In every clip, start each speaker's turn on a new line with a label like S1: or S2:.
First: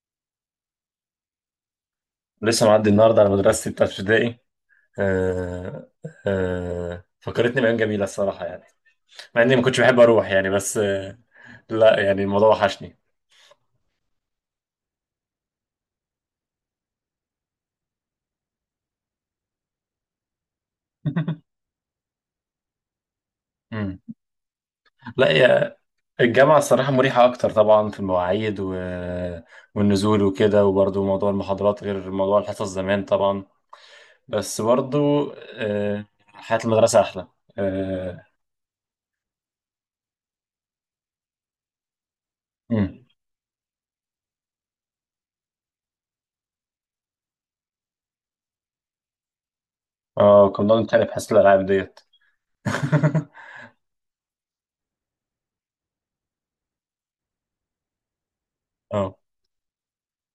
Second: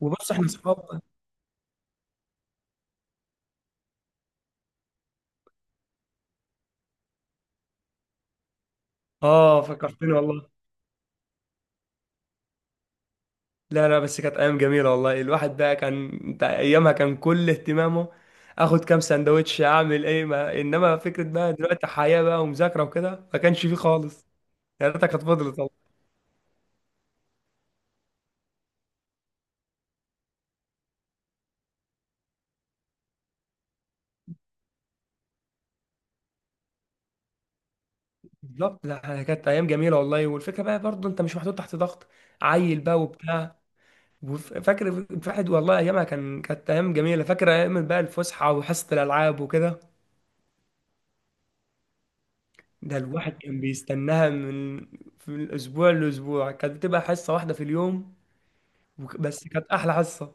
S1: وبص احنا صحاب.
S2: لسه معدي النهارده على مدرستي بتاعت ابتدائي. آه، فكرتني بأيام جميلة الصراحة يعني. مع إني
S1: اه،
S2: ما كنتش بحب
S1: فكرتني
S2: أروح
S1: والله.
S2: يعني بس. لا يعني الموضوع وحشني.
S1: لا لا، بس كانت ايام جميله والله، الواحد بقى كان انت ايامها كان كل اهتمامه اخد كام سندوتش اعمل ايه، ما انما فكره بقى دلوقتي حياه بقى ومذاكره وكده ما كانش فيه
S2: مم.
S1: خالص. يا ريتها كانت
S2: لا
S1: فضلت
S2: يا.
S1: والله.
S2: الجامعة الصراحة مريحة أكتر طبعا في المواعيد، و... والنزول وكده، وبرضو موضوع المحاضرات غير موضوع الحصص زمان طبعا. بس برضو، حياة المدرسة أحلى. اه.
S1: بالظبط، لا كانت ايام جميله والله، والفكره بقى برضه انت مش محطوط تحت ضغط عيل بقى
S2: مم.
S1: وبتاع. فاكر الواحد والله ايامها كانت ايام جميله، فاكر ايام بقى الفسحه وحصه الالعاب وكده.
S2: كنا بنتخانق في حصة الألعاب ديت.
S1: ده الواحد كان بيستناها في الأسبوع لأسبوع، كانت بتبقى حصة واحدة في اليوم.
S2: اه،
S1: بس كانت أحلى حصة.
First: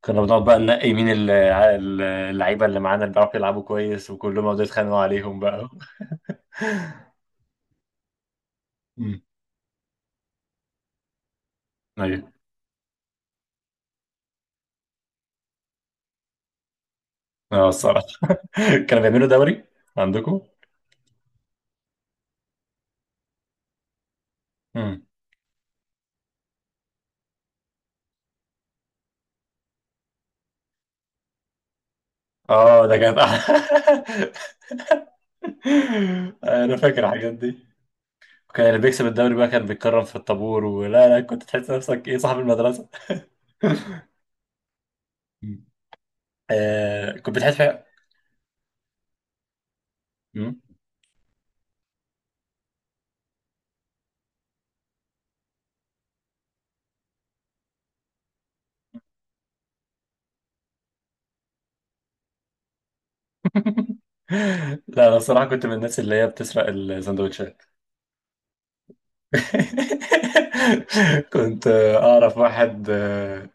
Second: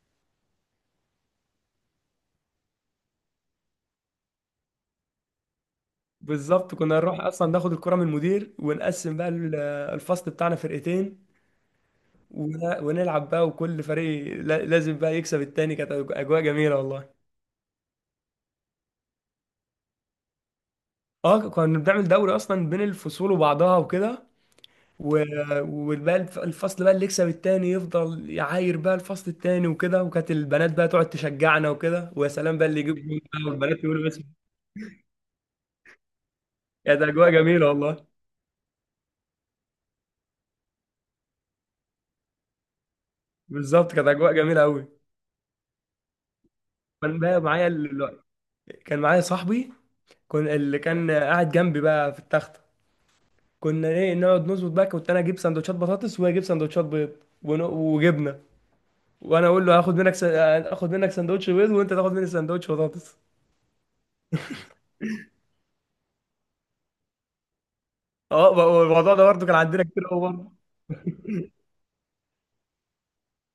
S2: كنا بنقعد بقى ننقي مين اللعيبه اللي معانا، اللي بيعرفوا يلعبوا كويس، وكلهم يقعدوا يتخانقوا عليهم بقى.
S1: بالظبط، كنا نروح أصلا ناخد الكرة من المدير ونقسم
S2: امم
S1: بقى الفصل بتاعنا فرقتين،
S2: ايوه.
S1: ونلعب بقى وكل فريق لازم بقى يكسب التاني، كانت أجواء جميلة والله.
S2: اه، الصراحه. كانوا بيعملوا دوري عندكم؟
S1: اه، كنا بنعمل دوري أصلا بين الفصول وبعضها وكده.
S2: امم
S1: و- وبقى الفصل بقى اللي يكسب التاني يفضل يعاير بقى الفصل التاني وكده، وكانت البنات بقى تقعد تشجعنا وكده، ويا سلام بقى اللي
S2: اه.
S1: يجيب
S2: ده كانت،
S1: جول بقى والبنات يقولوا بس.
S2: انا
S1: كانت
S2: فاكر
S1: اجواء
S2: الحاجات دي.
S1: جميله والله.
S2: وكان اللي بيكسب الدوري بقى كان بيتكرم في الطابور، ولا لا؟ كنت تحس نفسك ايه، صاحب المدرسه.
S1: بالظبط، كانت اجواء جميله قوي.
S2: مم. آه،
S1: كان
S2: كنت
S1: بقى
S2: بتحس
S1: معايا
S2: فيها.
S1: ال... كان معايا صاحبي، كان
S2: مم.
S1: اللي كان قاعد جنبي بقى في التخته. كنا ايه نقعد نظبط بقى، كنت انا اجيب سندوتشات بطاطس وهو يجيب سندوتشات بيض وجبنه، وانا اقول له هاخد منك اخد منك سندوتش بيض وانت تاخد مني سندوتش بطاطس.
S2: لا، انا الصراحه كنت من الناس اللي هي بتسرق السندوتشات.
S1: اه الموضوع ده برضه كان عندنا كتير قوي برضه.
S2: كنت، اعرف واحد آه،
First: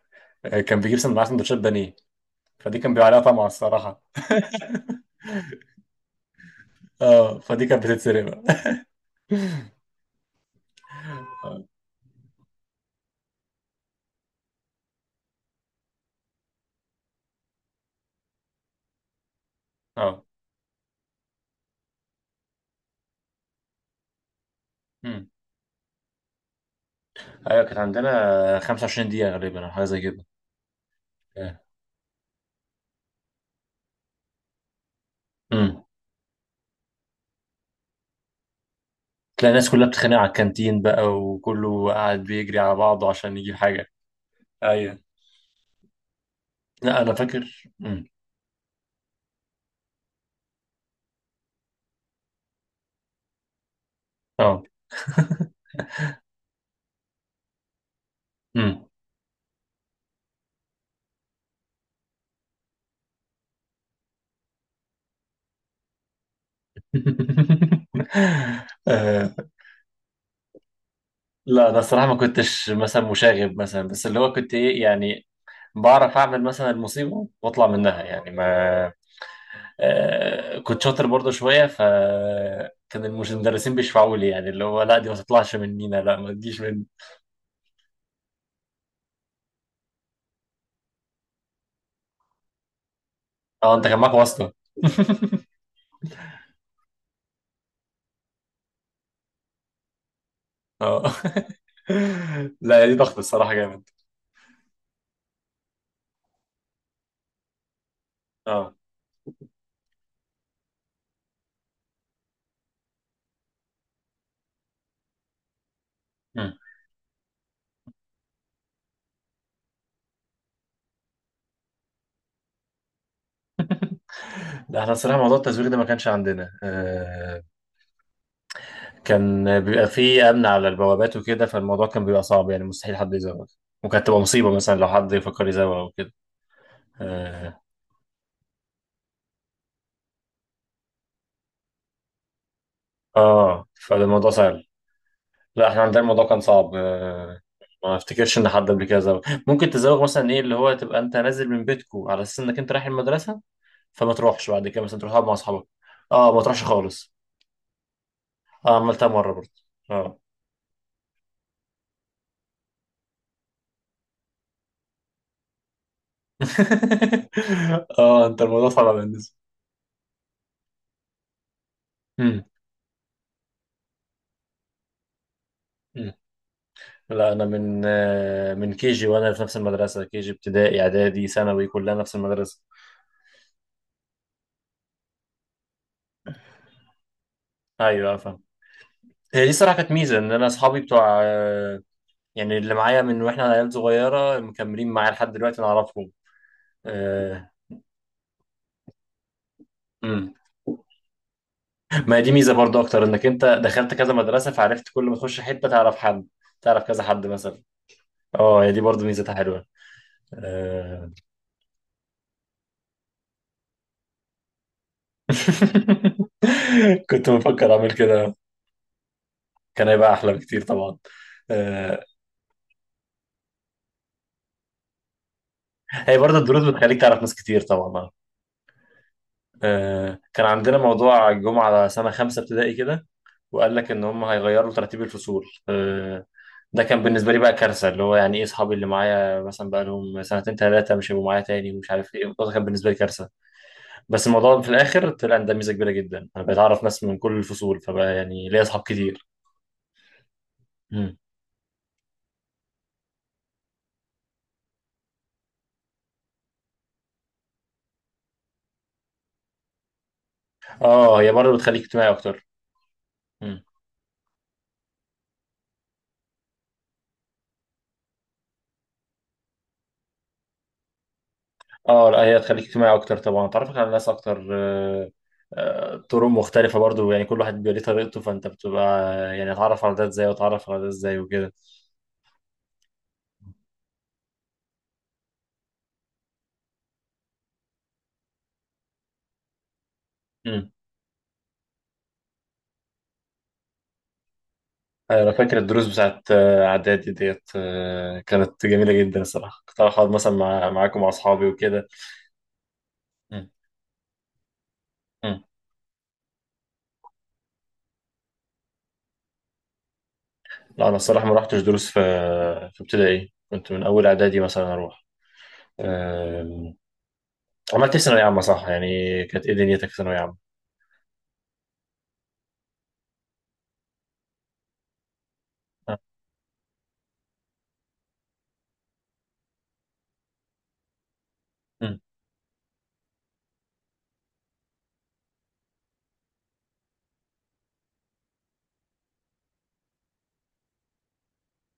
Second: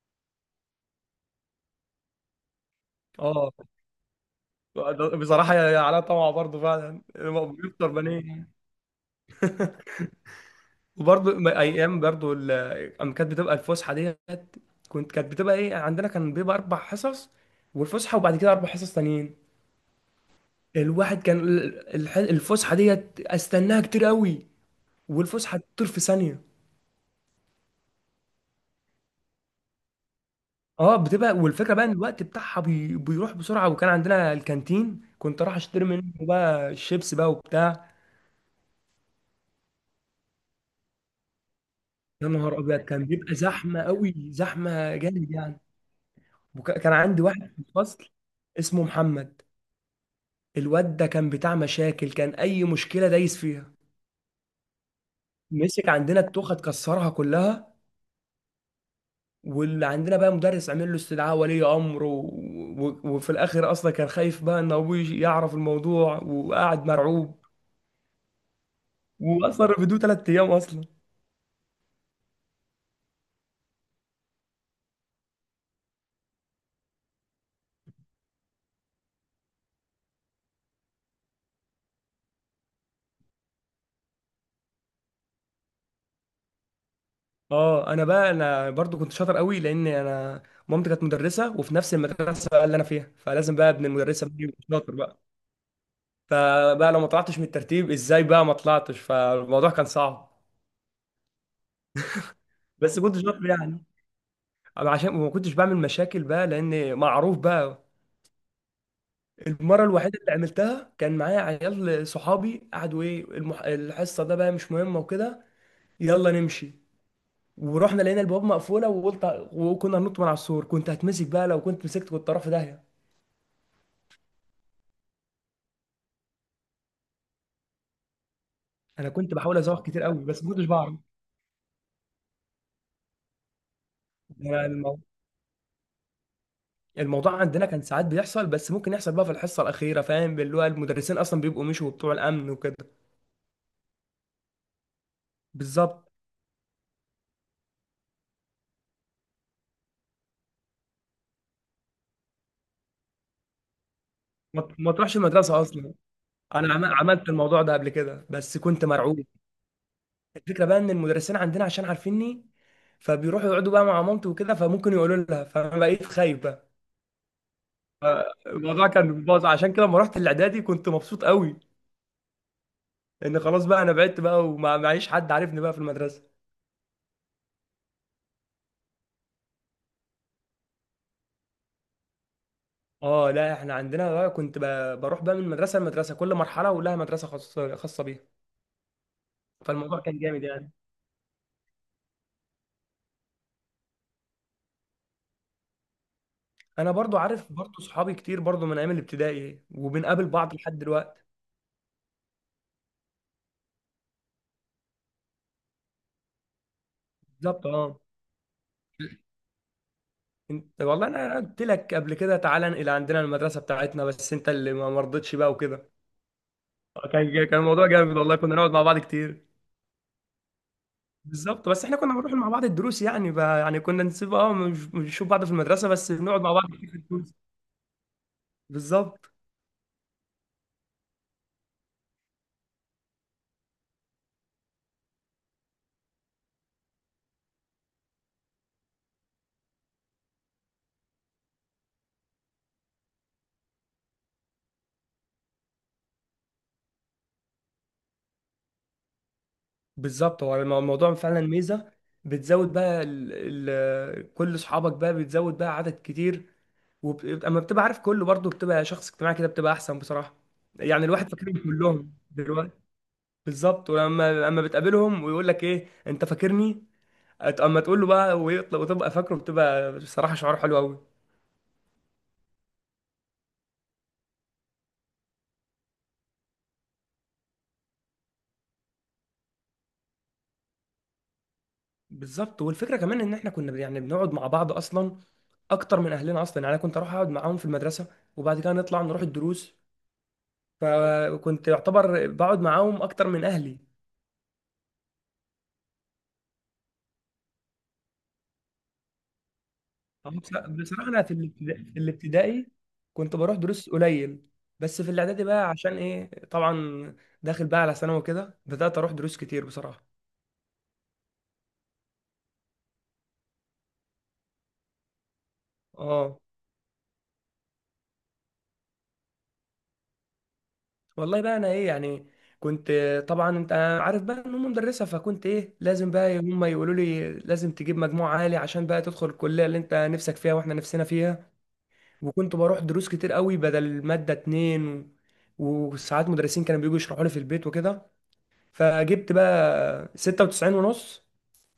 S2: آه، معاه سندوتشات بانيه. فدي كان بيبقى عليها طمع
S1: اه.
S2: الصراحه.
S1: بصراحة يا يا علاء طمع برضه فعلا
S2: اه،
S1: هو
S2: فدي كانت
S1: بيفطر
S2: بتتسرق بقى.
S1: بانيه. وبرضه
S2: اه.
S1: أيام برضه أما كانت بتبقى الفسحة ديت. كنت كانت بتبقى إيه، عندنا كان بيبقى 4 حصص والفسحة وبعد كده 4 حصص تانيين.
S2: آه.
S1: الواحد كان الفسحة ديت أستناها كتير قوي،
S2: امم
S1: والفسحة تطير في ثانية.
S2: ايوه، كانت عندنا 25 دقيقه غالبا او حاجه زي كده.
S1: اه، بتبقى والفكرة بقى إن الوقت بتاعها بيروح بسرعة، وكان عندنا الكانتين كنت راح
S2: امم
S1: أشتري منه بقى الشيبس بقى وبتاع.
S2: تلاقي الناس كلها بتتخانق على الكانتين بقى، وكله قاعد
S1: يا
S2: بيجري
S1: نهار
S2: على
S1: أبيض، كان
S2: بعضه
S1: بيبقى
S2: عشان يجيب
S1: زحمة
S2: حاجه.
S1: قوي، زحمة
S2: ايوه.
S1: جامد يعني. كان
S2: لا انا
S1: عندي واحد في
S2: فاكر.
S1: الفصل اسمه محمد. الواد ده كان بتاع مشاكل، كان اي مشكله دايس فيها،
S2: اه.
S1: مسك عندنا التوخه اتكسرها كلها،
S2: امم
S1: واللي عندنا بقى مدرس عمل له استدعاء ولي امر وفي الاخر اصلا كان خايف بقى ان ابوه يجي يعرف الموضوع وقاعد مرعوب،
S2: آه،
S1: واصلا رفدوه 3 ايام اصلا.
S2: لا انا الصراحه ما كنتش مثلا مشاغب مثلا، بس اللي هو كنت ايه يعني، بعرف اعمل مثلا المصيبه واطلع منها يعني ما. كنت شاطر برضه شويه، فكان المدرسين بيشفعوا لي، يعني اللي هو لا دي ما تطلعش مننا، لا ما تجيش مني.
S1: اه انا برضو كنت شاطر قوي، لان انا مامتي كانت مدرسه وفي نفس المدرسه بقى اللي انا فيها، فلازم بقى
S2: اه،
S1: ابن
S2: انت كان معاك
S1: المدرسه بقى
S2: واسطه.
S1: يبقى شاطر بقى. فبقى لو ما طلعتش من الترتيب، ازاي بقى ما طلعتش، فالموضوع كان صعب.
S2: اه. لا دي
S1: بس
S2: ضغط
S1: كنت شاطر
S2: الصراحه
S1: يعني.
S2: جامد.
S1: عشان ما كنتش بعمل مشاكل بقى لان معروف بقى.
S2: اه.
S1: المره الوحيده اللي عملتها كان معايا عيال صحابي قعدوا ايه، الحصه ده بقى مش مهمه وكده، يلا
S2: مم.
S1: نمشي. ورحنا لقينا البواب مقفوله وقلت، وكنا هننط من على السور، كنت هتمسك بقى، لو كنت مسكت كنت طرف داهيه.
S2: لا احنا الصراحه موضوع التزوير ده ما كانش عندنا.
S1: انا كنت بحاول
S2: كان بيبقى
S1: ازوق كتير قوي
S2: فيه
S1: بس
S2: امن
S1: ما كنتش
S2: على
S1: بعرف
S2: البوابات وكده، فالموضوع كان بيبقى صعب يعني، مستحيل حد يزوغ. وكانت تبقى مصيبه مثلا
S1: يعني.
S2: لو حد يفكر يزوغ او كده.
S1: الموضوع
S2: اه.
S1: عندنا كان ساعات بيحصل، بس ممكن يحصل بقى في الحصه الاخيره، فاهم اللي هو المدرسين اصلا بيبقوا مشوا بتوع الامن وكده.
S2: فالموضوع سهل. لا، احنا عندنا
S1: بالظبط،
S2: الموضوع كان صعب. ما افتكرش ان حد قبل كده زوغ. ممكن تزوغ مثلا، ايه اللي هو، تبقى انت نازل من بيتكو على اساس انك انت رايح المدرسه، فما تروحش بعد كده،
S1: ما
S2: مثلا تروح
S1: تروحش
S2: تقعد مع
S1: المدرسه
S2: اصحابك.
S1: اصلا.
S2: اه، ما تروحش
S1: انا
S2: خالص.
S1: عملت الموضوع ده قبل كده بس
S2: اه،
S1: كنت
S2: عملتها
S1: مرعوب.
S2: مره برضه. اه.
S1: الفكره بقى ان المدرسين عندنا عشان عارفيني فبيروحوا يقعدوا بقى مع مامتي وكده، فممكن يقولوا لها، فانا بقيت خايف بقى.
S2: اه، انت الموضوع
S1: الموضوع
S2: صعب
S1: كان
S2: بالنسبه.
S1: باظ، عشان كده لما رحت الاعدادي كنت مبسوط قوي.
S2: مم.
S1: ان خلاص بقى انا بعدت بقى ومعيش حد عارفني بقى في
S2: مم.
S1: المدرسه.
S2: لا انا من، من كي جي، وانا في نفس المدرسه، كي جي ابتدائي اعدادي ثانوي كلها نفس المدرسه.
S1: اه، لا احنا عندنا بقى كنت بروح بقى من مدرسه لمدرسه، كل مرحله ولها مدرسه خاصه خاصه
S2: ايوه
S1: بيها،
S2: فاهم. هي دي صراحه كانت
S1: فالموضوع
S2: ميزه،
S1: كان
S2: ان
S1: جامد
S2: انا
S1: يعني.
S2: اصحابي بتوع، يعني اللي معايا من واحنا عيال صغيرة مكملين معايا لحد دلوقتي، نعرفهم.
S1: انا برضو
S2: آه.
S1: عارف برضو صحابي كتير برضو من ايام الابتدائي، وبنقابل
S2: مم.
S1: بعض لحد دلوقتي.
S2: ما هي دي ميزة برضو أكتر، إنك أنت دخلت كذا مدرسة، فعرفت كل ما تخش حتة تعرف حد، تعرف كذا حد مثلا.
S1: بالظبط اه.
S2: اه، هي دي برضو ميزتها حلوة.
S1: انت والله
S2: آه.
S1: أنا قلت لك قبل كده تعالى انقل عندنا المدرسه بتاعتنا، بس انت اللي ما مرضتش بقى وكده.
S2: كنت
S1: كان
S2: بفكر
S1: الموضوع
S2: أعمل
S1: جامد
S2: كده.
S1: والله، كنا نقعد مع بعض كتير.
S2: كان هيبقى أحلى بكتير طبعا.
S1: بالظبط، بس احنا
S2: آه.
S1: كنا بنروح مع بعض الدروس يعني بقى، يعني كنا نسيب اه، مش بنشوف بعض في المدرسه بس
S2: هي برضو
S1: بنقعد مع
S2: الدروس
S1: بعض
S2: بتخليك
S1: كتير.
S2: تعرف ناس كتير طبعا.
S1: بالظبط.
S2: آه. كان عندنا موضوع الجمعة على سنة خمسة ابتدائي كده، وقال لك ان هم هيغيروا ترتيب الفصول. ده كان بالنسبه لي بقى كارثه، اللي هو يعني ايه، اصحابي اللي معايا مثلا بقى لهم سنتين ثلاثه مش هيبقوا معايا تاني، ومش عارف ايه، الموضوع ده كان بالنسبه لي كارثه. بس الموضوع في الاخر طلع ان ده ميزه كبيره جدا، انا بقيت اعرف ناس من كل الفصول، فبقى يعني ليا اصحاب كتير.
S1: بالظبط، هو الموضوع
S2: مم.
S1: فعلا ميزه. بتزود بقى كل اصحابك بقى بتزود بقى عدد كتير. اما بتبقى عارف كله برضه بتبقى شخص اجتماعي كده، بتبقى احسن بصراحه. يعني
S2: اه،
S1: الواحد
S2: هي برضه
S1: فاكرهم
S2: بتخليك اجتماعي
S1: كلهم
S2: اكتر.
S1: دلوقتي.
S2: مم.
S1: بالظبط، ولما اما بتقابلهم ويقول لك ايه انت فاكرني، اما تقول له بقى ويطلع وتبقى فاكره، بتبقى بصراحه شعور حلو قوي.
S2: اه، لا هي تخليك اجتماعي اكتر طبعا، تعرفك على ناس اكتر. طرق مختلفة برضو، يعني كل واحد بيبقى ليه طريقته، فانت بتبقى يعني اتعرف على ده ازاي، واتعرف على ده ازاي وكده.
S1: بالظبط. والفكره كمان ان احنا كنا يعني بنقعد مع بعض اصلا اكتر من اهلنا اصلا، يعني انا كنت اروح اقعد معاهم في المدرسه وبعد كده نطلع نروح الدروس،
S2: مم.
S1: فكنت يعتبر بقعد معاهم اكتر من اهلي.
S2: أيوة، انا فاكر الدروس بتاعت، اعدادي ديت، كانت جميله جدا الصراحه، كنت أروح اقعد مثلا
S1: طب
S2: مع معاكم مع
S1: بصراحه انا
S2: اصحابي وكده.
S1: في الابتدائي كنت
S2: مم.
S1: بروح دروس قليل، بس في
S2: مم.
S1: الاعدادي بقى عشان ايه طبعا، داخل بقى على ثانوي كده، بدات اروح دروس كتير بصراحه.
S2: لا انا الصراحه ما رحتش دروس في ابتدائي، كنت من اول اعدادي مثلا اروح.
S1: اه،
S2: آم، عملت ايه في ثانويه عامه، صح يعني؟ كانت ايه دنيتك في ثانويه عامه؟
S1: والله بقى انا ايه يعني، كنت طبعا انت عارف بقى ان هم مدرسه، فكنت ايه
S2: آه،
S1: لازم بقى هم يقولوا لي لازم تجيب مجموع عالي عشان بقى تدخل الكليه اللي انت نفسك فيها واحنا نفسنا فيها.
S2: مم.
S1: وكنت بروح دروس كتير قوي بدل مادة 2 و... وساعات مدرسين كانوا بييجوا يشرحوا لي في البيت وكده. فجبت بقى 96.5،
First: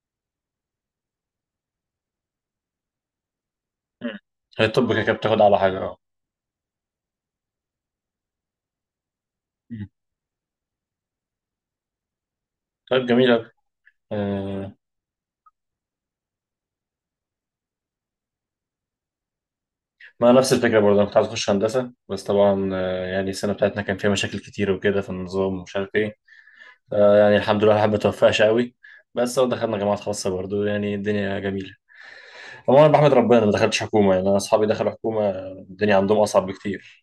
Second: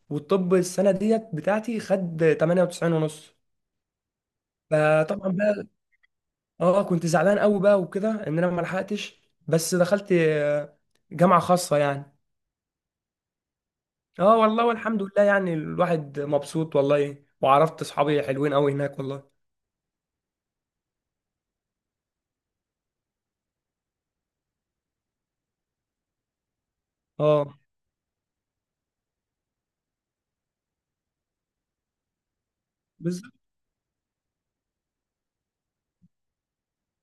S1: والطب السنة ديت بتاعتي خد 98.5.
S2: مم. هي الطب كده كده
S1: فطبعا
S2: بتاخد على
S1: بقى
S2: حاجه. اه.
S1: اه كنت زعلان قوي بقى وكده ان انا ما لحقتش، بس
S2: مم.
S1: دخلت آه، جامعة خاصة يعني.
S2: طيب جميل أوي.
S1: اه والله
S2: آه،
S1: والحمد لله يعني الواحد مبسوط والله، وعرفت اصحابي حلوين قوي هناك والله.
S2: ما نفس الفكره برضه، انا كنت عايز اخش هندسه، بس طبعا، يعني السنه بتاعتنا كان فيها مشاكل كتير وكده في النظام، ومش عارف ايه. يعني
S1: اه
S2: الحمد لله، الواحد ما توفقش قوي. بس هو دخلنا جامعات خاصة برضو، يعني الدنيا جميلة. هو أنا بحمد ربنا ما دخلتش حكومة، يعني أنا أصحابي دخلوا حكومة، الدنيا عندهم أصعب بكتير.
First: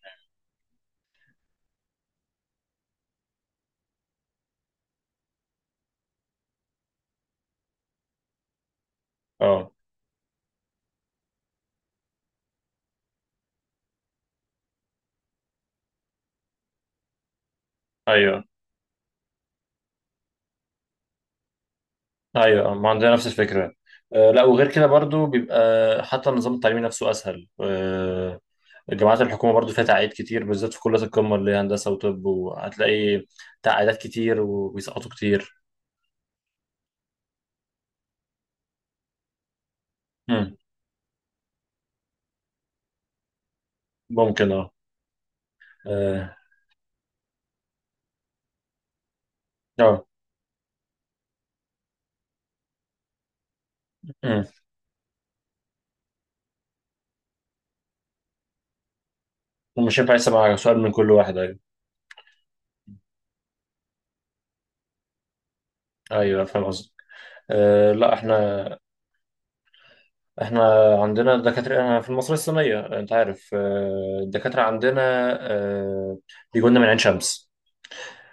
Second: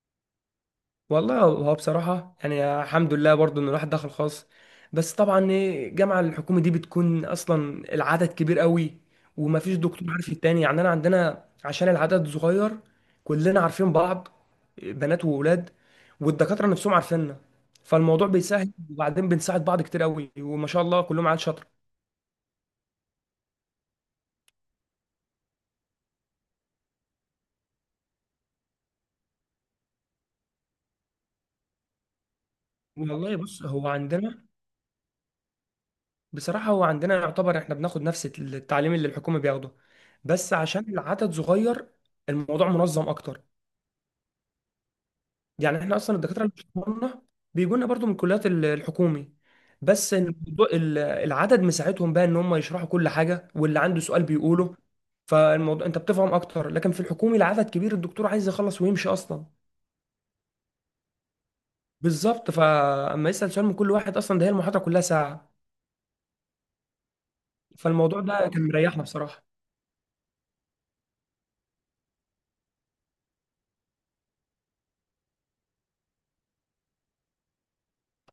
S1: والله، هو بصراحة يعني الحمد لله برضو إن الواحد دخل خاص، بس طبعا إيه، الجامعة الحكومي دي بتكون أصلا العدد كبير قوي،
S2: أه.
S1: ومفيش دكتور عارف التاني. يعني أنا عندنا عشان العدد صغير، كلنا عارفين بعض، بنات وولاد، والدكاترة نفسهم عارفيننا، فالموضوع
S2: أيوه.
S1: بيسهل. وبعدين بنساعد بعض كتير قوي، وما شاء الله كلهم عيال شاطرة.
S2: أيوه، ما عندنا نفس الفكرة. أه، لا وغير كده برضو بيبقى حتى النظام التعليمي نفسه أسهل. أه. جامعات الحكومة برضو فيها تعقيد كتير، بالذات في كليات القمة اللي هي هندسة وطب، وهتلاقي
S1: والله بص هو
S2: تعقيدات كتير
S1: عندنا
S2: وبيسقطوا كتير.
S1: بصراحة، هو عندنا يعتبر إحنا بناخد نفس التعليم اللي الحكومة بياخده، بس
S2: مم.
S1: عشان العدد صغير الموضوع منظم أكتر.
S2: ممكن. أه.
S1: يعني احنا اصلا
S2: أه.
S1: الدكاتره اللي بيشرحولنا بيجونا برضو من الكليات الحكومي،
S2: آه.
S1: بس الموضوع العدد مساعدهم بقى ان هم يشرحوا كل حاجه واللي عنده سؤال
S2: مم.
S1: بيقوله، فالموضوع انت بتفهم اكتر. لكن في الحكومي العدد كبير، الدكتور عايز يخلص ويمشي اصلا.
S2: ومش هينفع يسمع سؤال من كل واحد، أيوه.
S1: بالظبط، فاما يسال سؤال من كل واحد اصلا، ده هي المحاضره كلها ساعه.
S2: أيوه فاهم قصدي. لا
S1: فالموضوع
S2: احنا
S1: ده كان مريحنا بصراحه.
S2: احنا عندنا دكاترة، انا في المصرية الصينية، انت عارف، الدكاترة عندنا آه، بيجوا لنا من عين شمس.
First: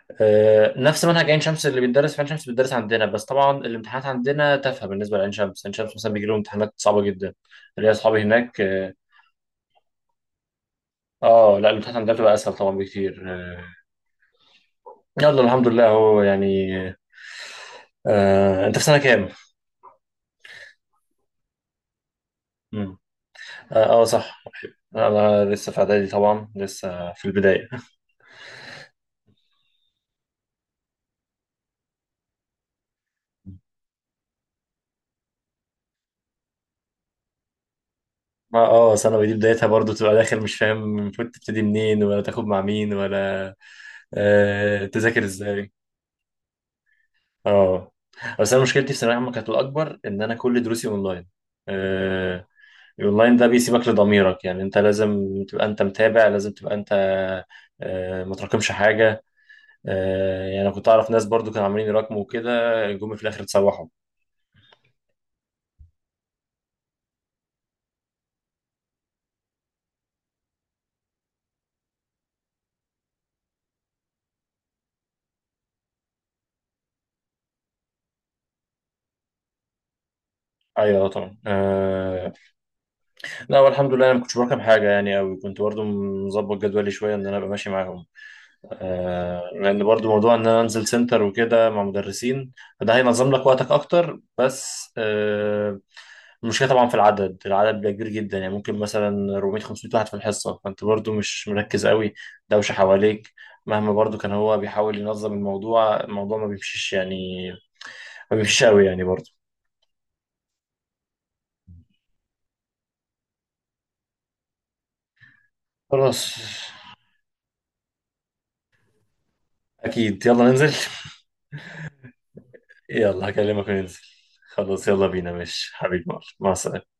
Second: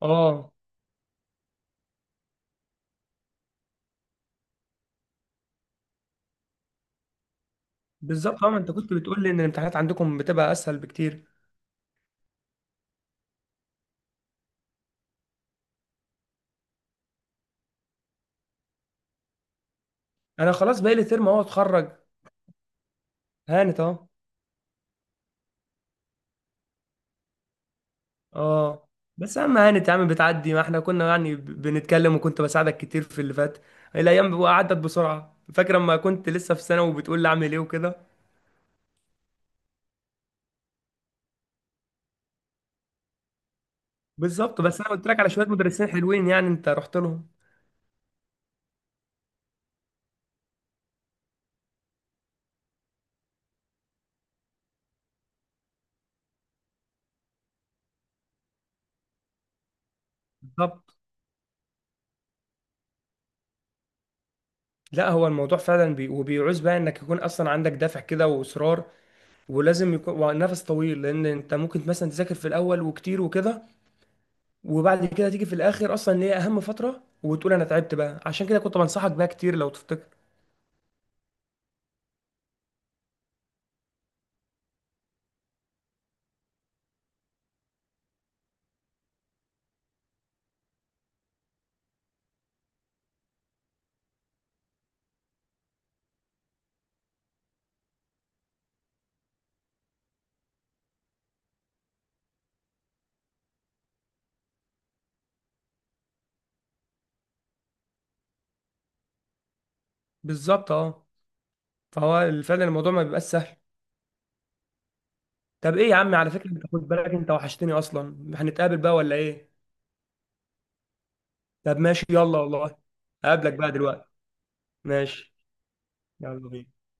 S1: اه.
S2: نفس منهج عين شمس اللي بيتدرس في عين شمس بيتدرس عندنا، بس طبعا الامتحانات عندنا تافهة بالنسبة لعين شمس، عين شمس مثلا بيجي لهم امتحانات صعبة جدا، اللي هي اصحابي
S1: بالظبط اه، ما
S2: هناك.
S1: انت
S2: اه.
S1: كنت بتقول لي ان الامتحانات عندكم بتبقى اسهل بكتير.
S2: لا الامتحانات عندنا بتبقى اسهل طبعا بكتير، يلا الحمد لله اهو يعني. انت في سنة كام؟
S1: انا خلاص بقالي ترم اهو اتخرج،
S2: مم.
S1: هانت
S2: اه. آه،
S1: اهو.
S2: صح. انا لسه في اعدادي طبعا، لسه في البداية.
S1: اه بس اهم يعني يا عم بتعدي، ما احنا كنا يعني بنتكلم وكنت بساعدك كتير في اللي فات، الايام عدت بسرعه، فاكر لما كنت لسه في ثانوي وبتقول لي اعمل ايه وكده.
S2: ما ثانوي دي بدايتها برضو، تبقى داخل مش فاهم المفروض تبتدي منين، ولا تاخد مع مين، ولا
S1: بالظبط، بس انا قلت لك
S2: تذاكر
S1: على شويه
S2: ازاي.
S1: مدرسين حلوين، يعني انت رحت لهم.
S2: اه، بس انا مشكلتي في ثانويه عامه كانت الاكبر ان انا كل دروسي اونلاين. آه الاونلاين ده بيسيبك لضميرك، يعني انت لازم تبقى انت متابع، لازم تبقى انت، ما تراكمش حاجه. يعني انا كنت
S1: بالظبط.
S2: اعرف ناس برضو كانوا عاملين يراكموا وكده، جم في الاخر اتسوحوا.
S1: لا هو الموضوع فعلا وبيعوز بقى انك يكون اصلا عندك دافع كده واصرار، ولازم يكون ونفس طويل، لان انت ممكن مثلا تذاكر في الاول وكتير وكده، وبعد كده تيجي في الاخر اصلا اللي هي اهم فتره وتقول انا تعبت بقى، عشان كده كنت بنصحك بقى كتير لو تفتكر.
S2: ايوه طبعا. لا والحمد لله انا ما كنتش براكم حاجه يعني قوي، كنت برضو مظبط جدولي شويه ان انا ابقى ماشي معاهم، لان برضو موضوع ان انا انزل سنتر وكده مع مدرسين، فده هينظم لك وقتك اكتر، بس، المشكله طبعا في العدد، العدد بيبقى كبير جدا، يعني ممكن مثلا 400 500 واحد في الحصه، فانت برضو مش مركز قوي، دوشه حواليك، مهما برضو كان هو بيحاول ينظم الموضوع، الموضوع ما بيمشيش يعني، ما بيمشيش قوي يعني برضو.
S1: بالظبط اه. فهو فعلا الموضوع ما بيبقاش سهل. طب ايه يا عم، على
S2: خلاص،
S1: فكره انت خد بالك انت وحشتني اصلا، هنتقابل بقى ولا ايه؟
S2: اكيد يلا ننزل.
S1: طب ماشي يلا والله،
S2: يلا
S1: اقابلك
S2: هكلمك
S1: بقى
S2: وننزل.
S1: دلوقتي.
S2: خلاص يلا بينا،
S1: ماشي،
S2: ماشي حبيبي، مع
S1: يلا بينا.
S2: السلامه.